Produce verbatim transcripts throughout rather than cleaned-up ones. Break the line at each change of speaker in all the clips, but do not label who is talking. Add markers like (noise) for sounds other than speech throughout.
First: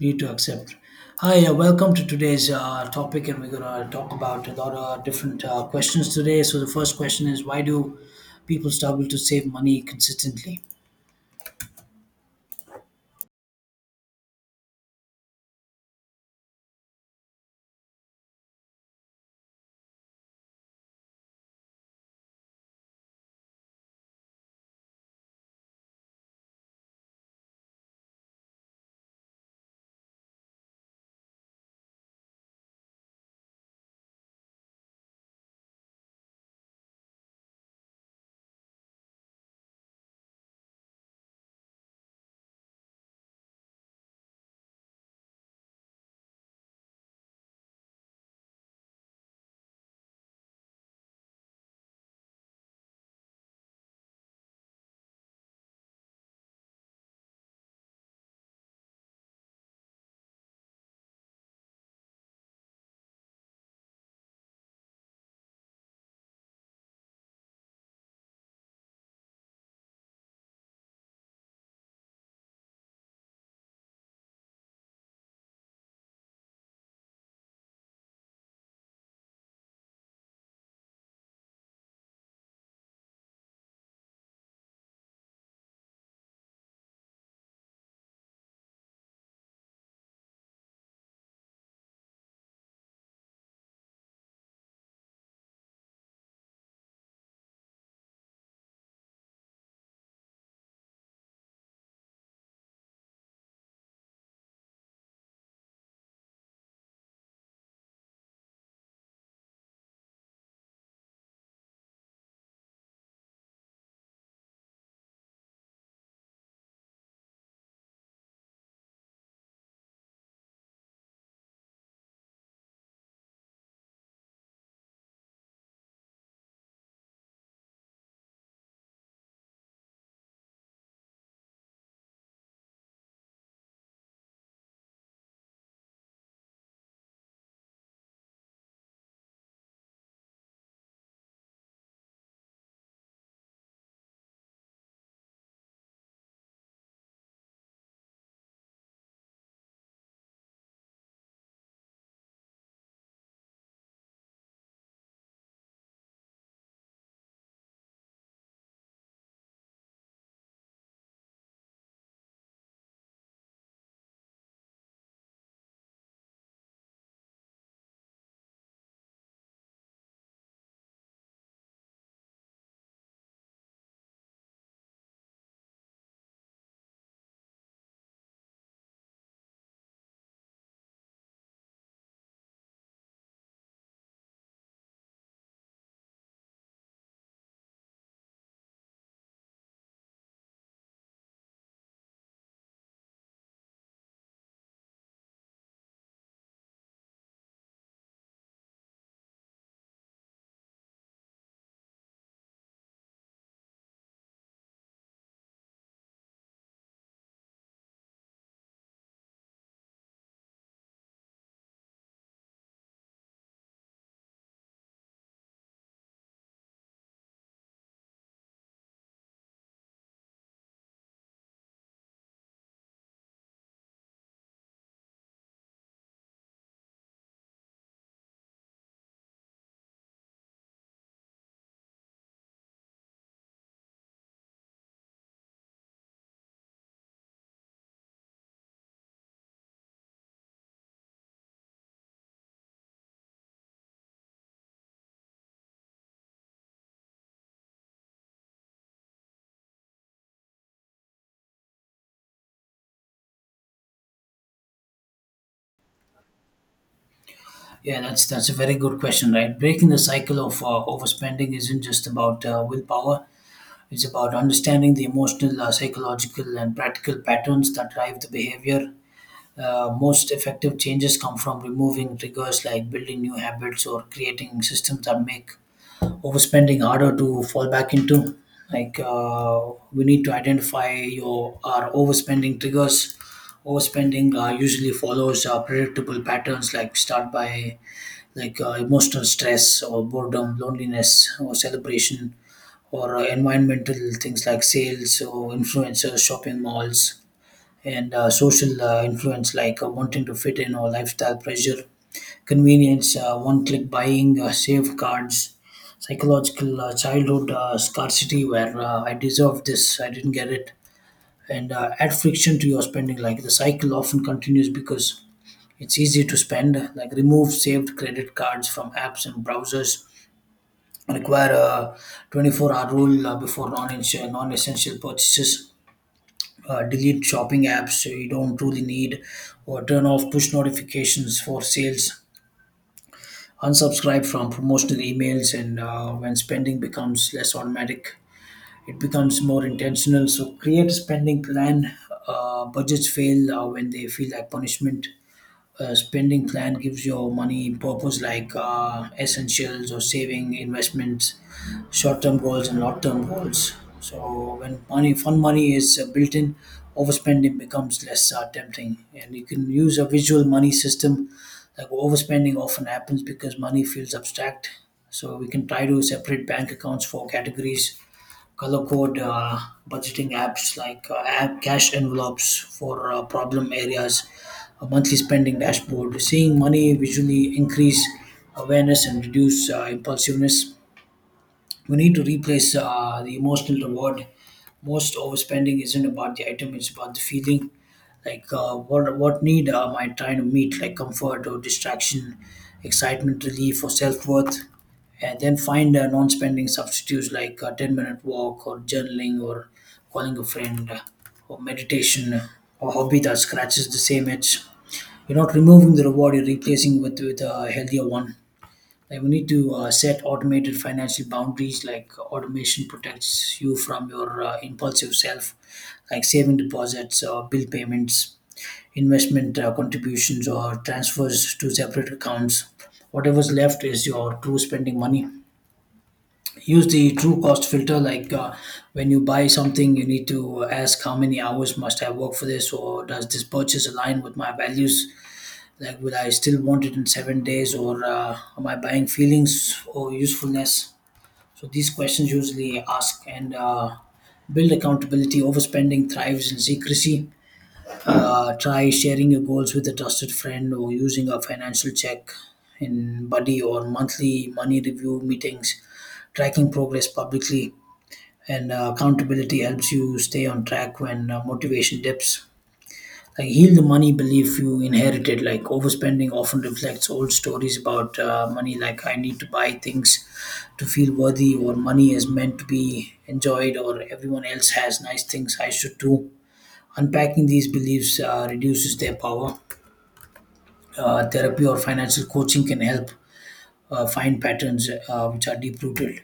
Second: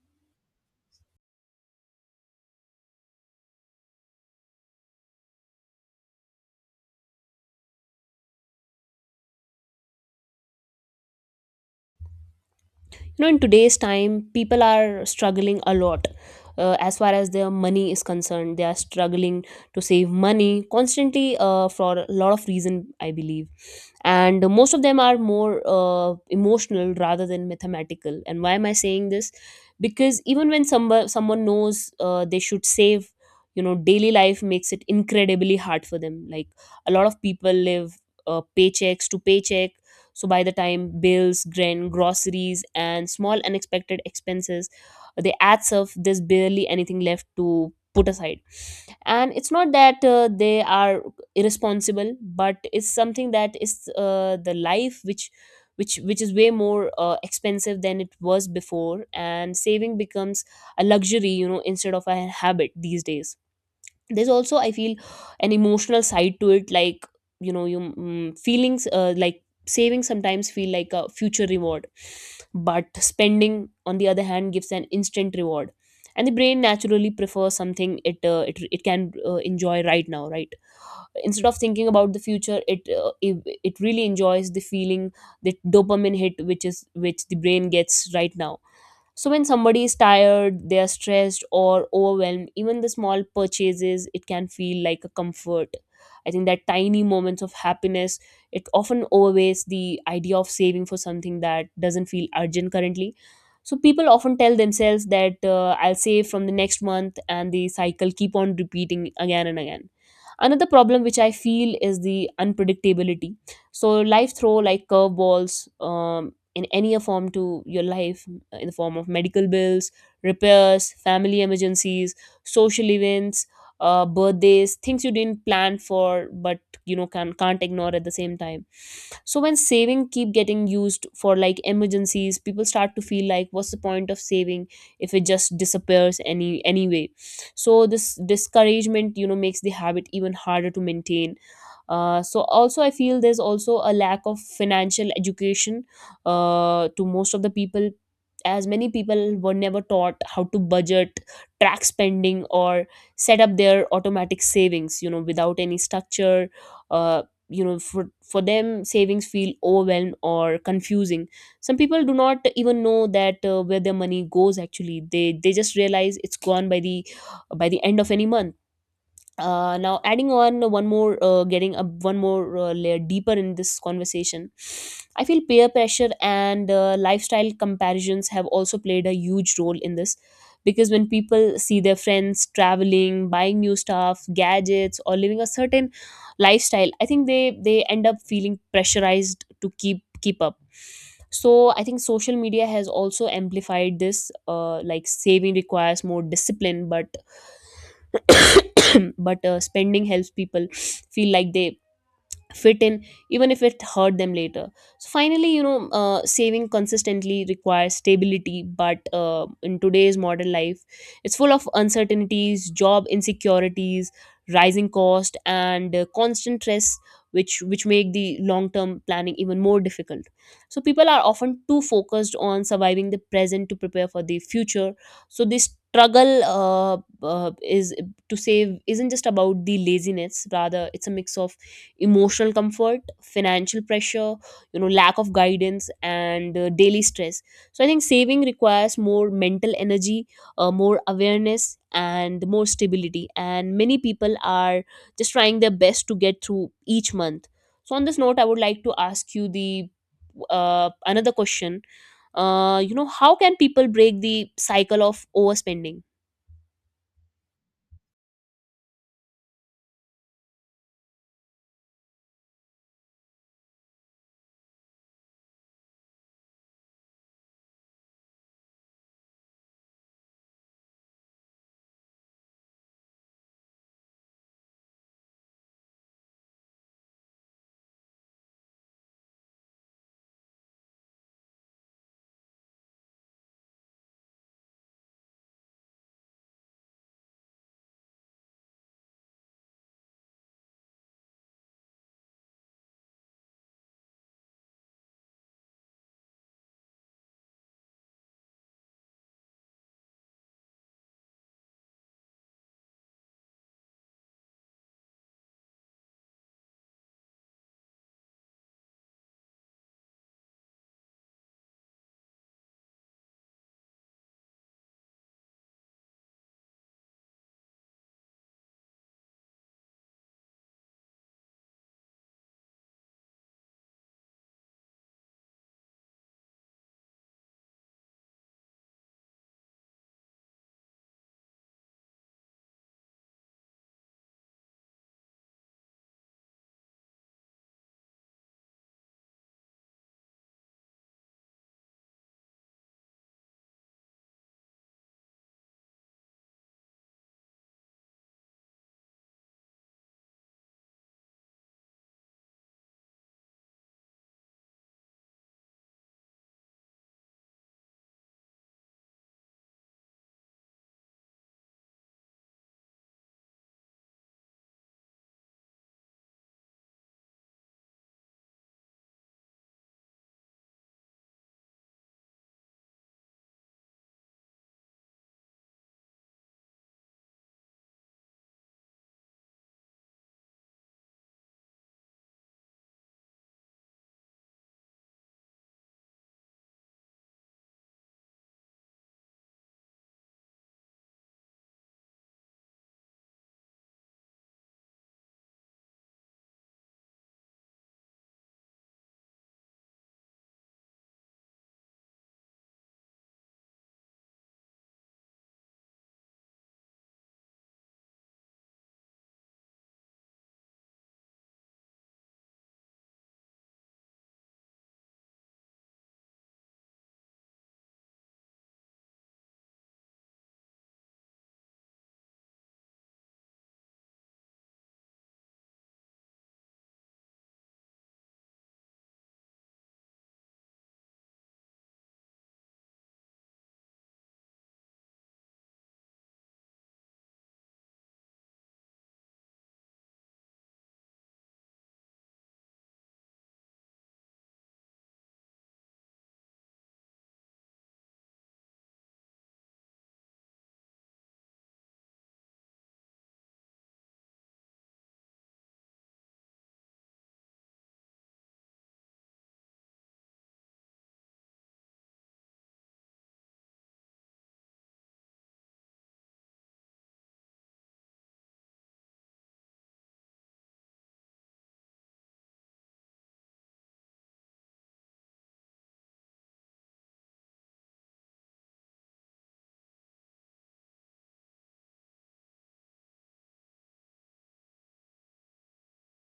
Need to accept. Hi, uh, welcome to today's uh, topic, and we're gonna talk about a lot of different uh, questions today. So the first question is, why do people struggle to save money consistently?
You know, in today's time people are struggling a lot. Uh, as far as their money is concerned, they are struggling to save money constantly, uh, for a lot of reason I believe, and most of them are more uh, emotional rather than mathematical. And why am I saying this? Because even when somebody, someone knows uh, they should save, you know, daily life makes it incredibly hard for them. Like a lot of people live uh, paychecks to paycheck. So by the time bills, grand groceries, and small unexpected expenses, they adds up. There's barely anything left to put aside. And it's not that uh, they are irresponsible, but it's something that is uh, the life which. Which, which is way more uh, expensive than it was before, and saving becomes a luxury, you know, instead of a habit these days. There's also, I feel, an emotional side to it. Like, you know, you mm, feelings, uh, like saving sometimes feel like a future reward, but spending on the other hand gives an instant reward. And the brain naturally prefers something it uh, it, it can uh, enjoy right now, right? Instead of thinking about the future, it, uh, it it really enjoys the feeling, the dopamine hit which is which the brain gets right now. So when somebody is tired, they are stressed or overwhelmed, even the small purchases, it can feel like a comfort. I think that tiny moments of happiness, it often overweighs the idea of saving for something that doesn't feel urgent currently. So people often tell themselves that uh, I'll save from the next month, and the cycle keep on repeating again and again. Another problem which I feel is the unpredictability. So life throw like curveballs um, in any a form to your life, uh, in the form of medical bills, repairs, family emergencies, social events, uh, birthdays, things you didn't plan for but you know can, can't ignore at the same time. So when saving keep getting used for like emergencies, people start to feel like what's the point of saving if it just disappears any anyway. So this discouragement, you know, makes the habit even harder to maintain. Uh, so also I feel there's also a lack of financial education uh, to most of the people, as many people were never taught how to budget, track spending, or set up their automatic savings. You know, without any structure, uh, you know, for, for them savings feel overwhelmed or confusing. Some people do not even know that uh, where their money goes. Actually, they they just realize it's gone by the by the end of any month. Uh, now adding on one more, uh, getting a one more uh, layer deeper in this conversation, I feel peer pressure and uh, lifestyle comparisons have also played a huge role in this, because when people see their friends traveling, buying new stuff, gadgets, or living a certain lifestyle, I think they they end up feeling pressurized to keep keep up. So I think social media has also amplified this. Uh, like saving requires more discipline, but (clears throat) but uh, spending helps people feel like they fit in, even if it hurt them later. So finally, you know, uh, saving consistently requires stability, but uh, in today's modern life, it's full of uncertainties, job insecurities, rising cost, and uh, constant stress, which which make the long term planning even more difficult. So people are often too focused on surviving the present to prepare for the future. So this struggle, uh, uh, is to save, isn't just about the laziness, rather it's a mix of emotional comfort, financial pressure, you know, lack of guidance, and uh, daily stress. So I think saving requires more mental energy, uh, more awareness and more stability, and many people are just trying their best to get through each month. So on this note, I would like to ask you the uh, another question. Uh, you know, how can people break the cycle of overspending?
Yeah, that's that's a very good question, right? Breaking the cycle of uh, overspending isn't just about uh, willpower. It's about understanding the emotional, uh, psychological, and practical patterns that drive the behavior. Uh, most effective changes come from removing triggers like building new habits or creating systems that make overspending harder to fall back into. Like uh, we need to identify your our overspending triggers. Overspending uh, usually follows uh, predictable patterns, like start by like uh, emotional stress or boredom, loneliness or celebration, or uh, environmental things like sales or influencers, shopping malls, and uh, social uh, influence like uh, wanting to fit in or lifestyle pressure convenience, uh, one click buying, uh, safeguards, psychological uh, childhood uh, scarcity where uh, I deserve this, I didn't get it, and uh, add friction to your spending. Like the cycle often continues because it's easy to spend, like remove saved credit cards from apps and browsers, require a twenty-four hour rule uh, before non essential purchases. Uh, delete shopping apps so you don't truly need or turn off push notifications for sales. Unsubscribe from promotional emails, and uh, when spending becomes less automatic, it becomes more intentional. So create a spending plan. Uh, budgets fail uh, when they feel like punishment. Uh, spending plan gives your money purpose like uh, essentials or saving investments, short-term goals and long-term goals. So when money fun money is uh, built in, overspending becomes less uh, tempting, and you can use a visual money system. Like overspending often happens because money feels abstract, so we can try to separate bank accounts for categories, color code uh, budgeting apps like uh, app cash envelopes for uh, problem areas, a monthly spending dashboard. Seeing money visually increase awareness and reduce uh, impulsiveness. We need to replace uh, the emotional reward. Most overspending isn't about the item; it's about the feeling. Like uh, what what need am I trying to meet? Like comfort or distraction, excitement, relief, or self worth. And then find uh, non-spending substitutes like a ten-minute walk or journaling or calling a friend or meditation or hobby that scratches the same itch. You're not removing the reward; you're replacing with with a healthier one. Like we need to uh, set automated financial boundaries. Like uh, automation protects you from your uh, impulsive self, like saving deposits, uh, bill payments, investment uh, contributions, or transfers to separate accounts. Whatever's left is your true spending money. Use the true cost filter. Like uh, when you buy something, you need to uh, ask how many hours must I work for this, or does this purchase align with my values? Like, will I still want it in seven days, or uh, am I buying feelings or usefulness? So these questions usually ask and uh, build accountability. Overspending thrives in secrecy. Uh, try sharing your goals with a trusted friend or using a financial check in buddy or monthly money review meetings. Tracking progress publicly, and uh, accountability helps you stay on track when uh, motivation dips. Like heal the money belief you inherited. Like overspending often reflects old stories about uh, money. Like I need to buy things to feel worthy, or money is meant to be enjoyed, or everyone else has nice things I should too. Unpacking these beliefs uh, reduces their power. Uh, therapy or financial coaching can help uh, find patterns uh, which are deep rooted.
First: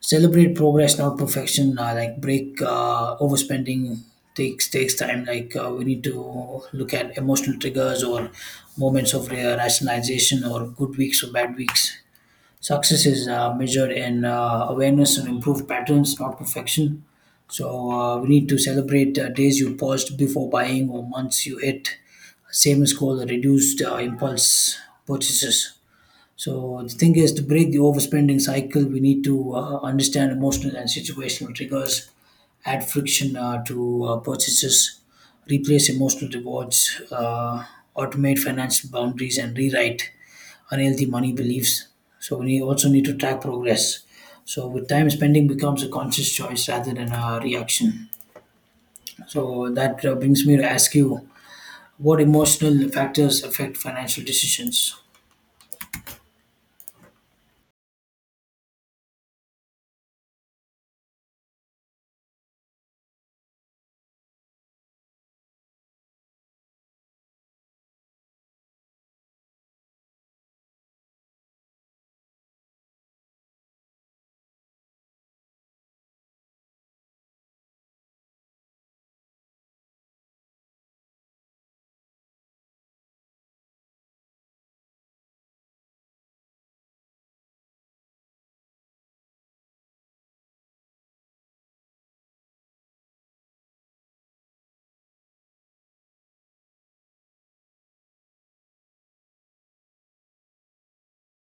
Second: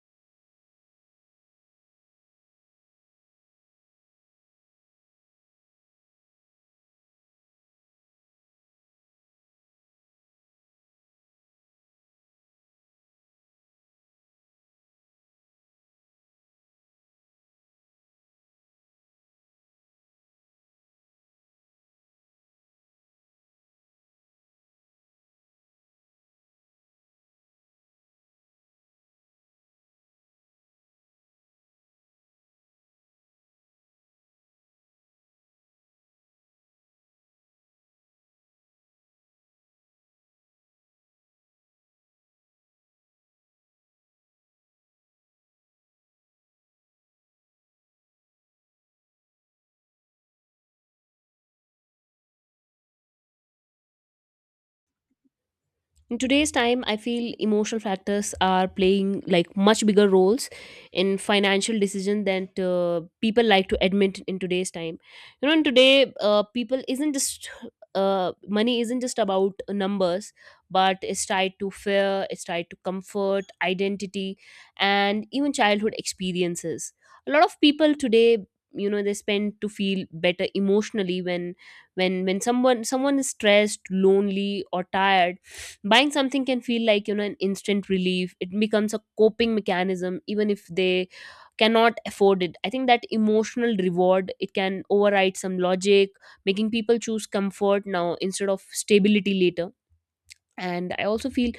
Celebrate progress, not perfection. Uh, like break uh, overspending takes takes time. Like uh, we need to look at emotional triggers or moments of uh, rationalization or good weeks or bad weeks. Success is uh, measured in uh, awareness and improved patterns, not perfection. So uh, we need to celebrate uh, days you paused before buying or months you hit same goal or reduced uh, impulse purchases. So the thing is, to break the overspending cycle, we need to uh, understand emotional and situational triggers, add friction uh, to uh, purchases, replace emotional rewards, uh, automate financial boundaries, and rewrite unhealthy money beliefs. So we also need to track progress. So with time, spending becomes a conscious choice rather than a reaction. So that uh, brings me to ask you, what emotional factors affect financial decisions?
In today's time, I feel emotional factors are playing like much bigger roles in financial decision than uh, people like to admit. In today's time, you know, in today, uh, people isn't just uh, money isn't just about numbers, but it's tied to fear, it's tied to comfort, identity, and even childhood experiences. A lot of people today, you know, they spend to feel better emotionally. When when when someone someone is stressed, lonely, or tired, buying something can feel like, you know, an instant relief. It becomes a coping mechanism even if they cannot afford it. I think that emotional reward, it can override some logic, making people choose comfort now instead of stability later. And I also feel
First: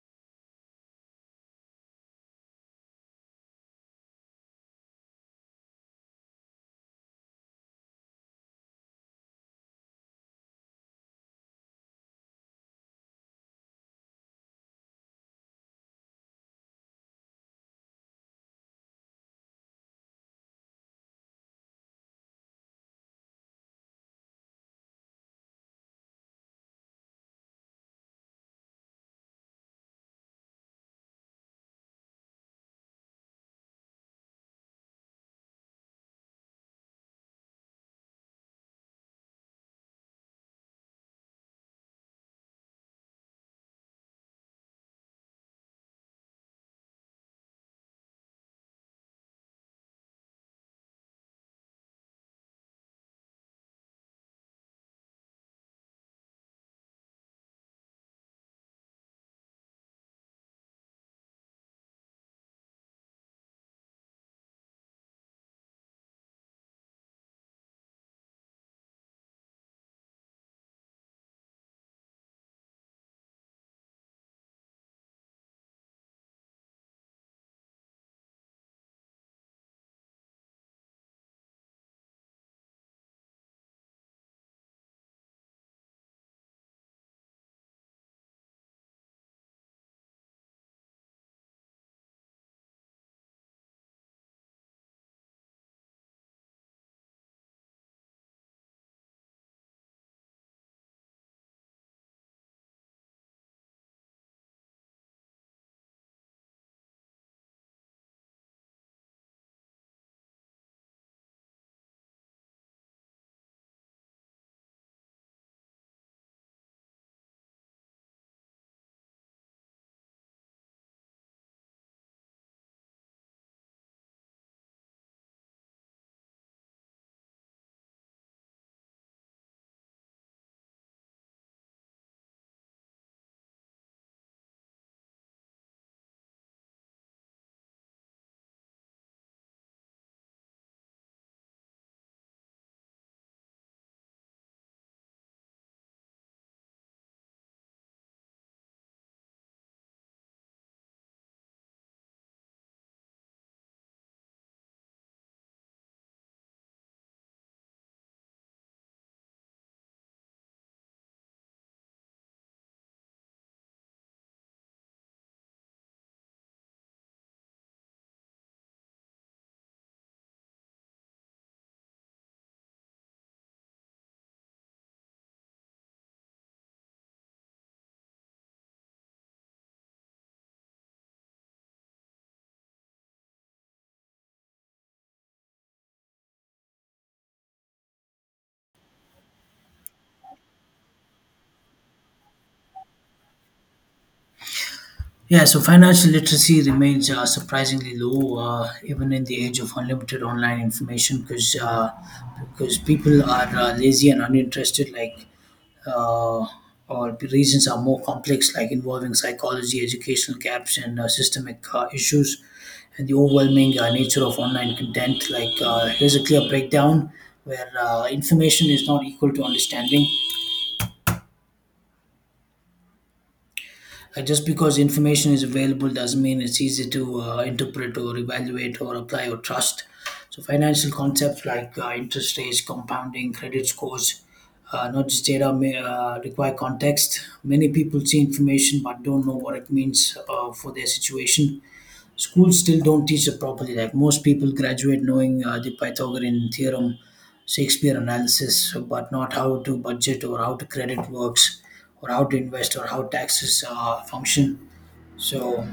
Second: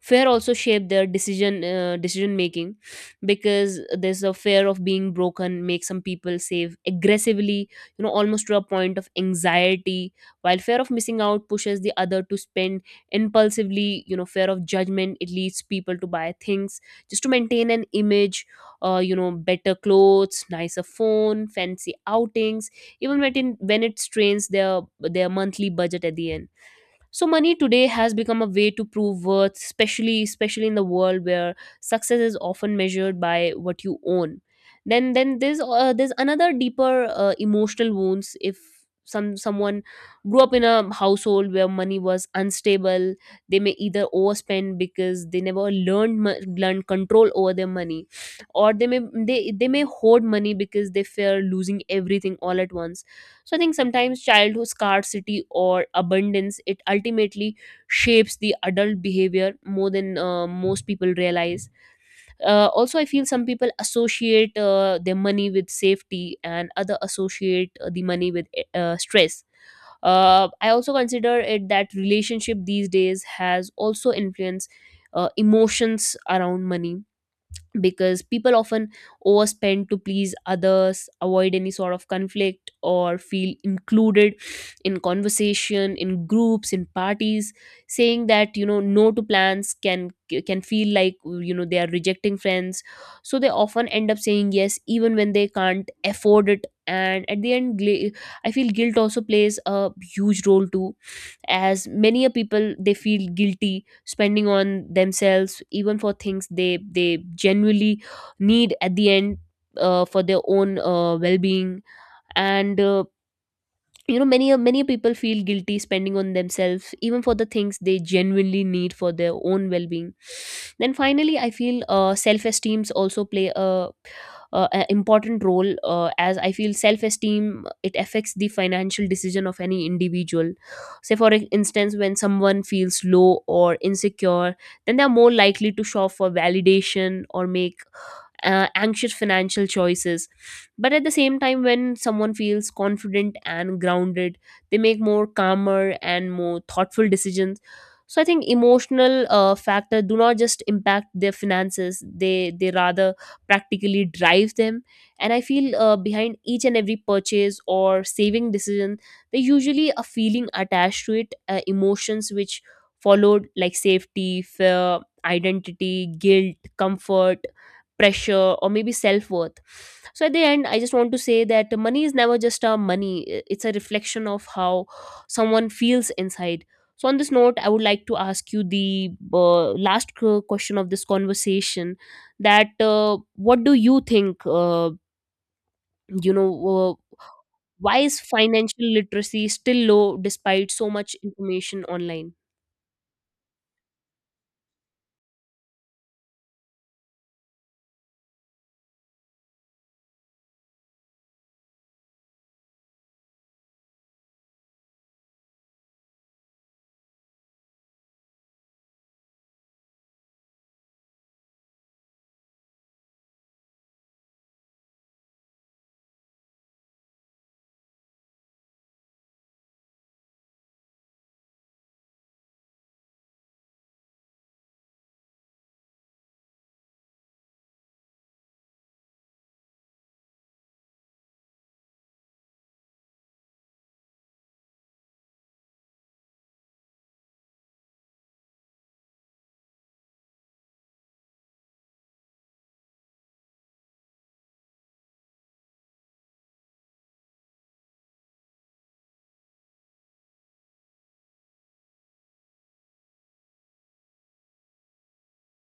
fear also shape their decision uh, decision making, because there's a fear of being broken makes some people save aggressively, you know, almost to a point of anxiety, while fear of missing out pushes the other to spend impulsively. You know, fear of judgment, it leads people to buy things just to maintain an image, uh, you know, better clothes, nicer phone, fancy outings, even when it, when it strains their their monthly budget at the end. So money today has become a way to prove worth, especially especially in the world where success is often measured by what you own. Then then there's uh, there's another deeper uh, emotional wounds. If some someone grew up in a household where money was unstable, they may either overspend because they never learned mo- learned control over their money, or they may they they may hoard money because they fear losing everything all at once. So I think sometimes childhood scarcity or abundance, it ultimately shapes the adult behavior more than uh, most people realize. Uh, also, I feel some people associate uh, their money with safety, and other associate uh, the money with uh, stress. uh, I also consider it that relationship these days has also influenced uh, emotions around money, because people often overspend to please others, avoid any sort of conflict, or feel included in conversation, in groups, in parties. Saying that, you know, no to plans can can feel like, you know, they are rejecting friends, so they often end up saying yes even when they can't afford it. And at the end, gla- I feel guilt also plays a huge role too, as many a people they feel guilty spending on themselves even for things they they genuinely need at the end, uh, for their own uh, well-being. And uh, you know, many many people feel guilty spending on themselves even for the things they genuinely need for their own well-being. Then finally, I feel uh, self-esteems also play a, a, a important role, uh, as I feel self-esteem, it affects the financial decision of any individual. Say for e, instance, when someone feels low or insecure, then they are more likely to shop for validation or make uh, anxious financial choices. But at the same time, when someone feels confident and grounded, they make more calmer and more thoughtful decisions. So I think emotional uh, factor do not just impact their finances, they they rather practically drive them. And I feel uh, behind each and every purchase or saving decision, they usually a feeling attached to it, uh, emotions which followed, like safety, fear, identity, guilt, comfort, pressure, or maybe self-worth. So at the end, I just want to say that money is never just a money. I- it's a reflection of how someone feels inside. So on this note, I would like to ask you the uh, last q- question of this conversation, that uh, what do you think, uh, you know, uh, why is financial literacy still low despite so much information online?
Yeah, so financial literacy remains uh, surprisingly low, uh, even in the age of unlimited online information, because uh, because people are uh, lazy and uninterested, like uh, or the reasons are more complex, like involving psychology, educational gaps, and uh, systemic uh, issues, and the overwhelming uh, nature of online content. Like uh, here's a clear breakdown where uh, information is not equal to understanding. Uh, just because information is available doesn't mean it's easy to uh, interpret or evaluate or apply or trust. So financial concepts like uh, interest rates, compounding, credit scores, uh, not just data may uh, require context. Many people see information but don't know what it means uh, for their situation. Schools still don't teach it properly. Like most people graduate knowing uh, the Pythagorean theorem, Shakespeare analysis, but not how to budget or how to credit works, or how to invest or how taxes uh, function. So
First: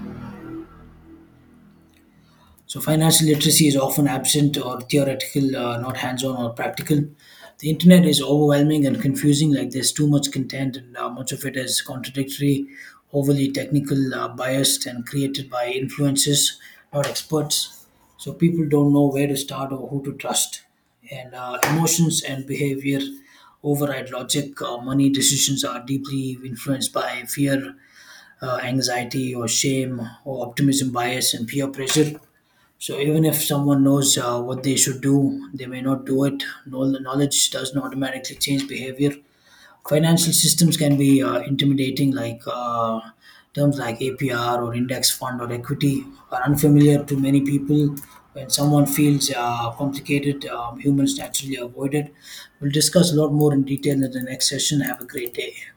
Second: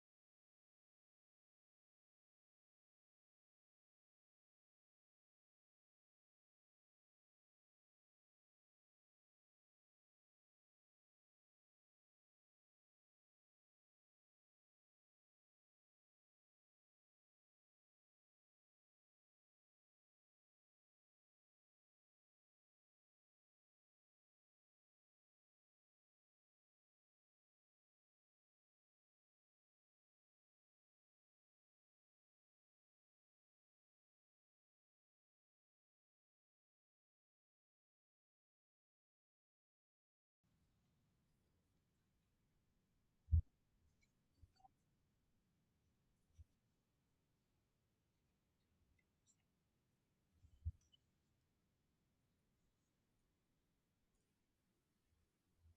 so, financial literacy is often absent or theoretical, uh, not hands on or practical. The internet is overwhelming and confusing, like, there's too much content, and uh, much of it is contradictory, overly technical, uh, biased, and created by influences, not experts. So, people don't know where to start or who to trust. And uh, emotions and behavior override logic. Uh, money decisions are deeply influenced by fear, uh, anxiety, or shame, or optimism bias, and peer pressure. So even if someone knows uh, what they should do, they may not do it. Know- Knowledge doesn't automatically change behavior. Financial systems can be uh, intimidating, like uh, terms like A P R or index fund or equity are unfamiliar to many people. When someone feels uh, complicated, um, humans naturally avoid it. We'll discuss a lot more in detail in the next session. Have a great day.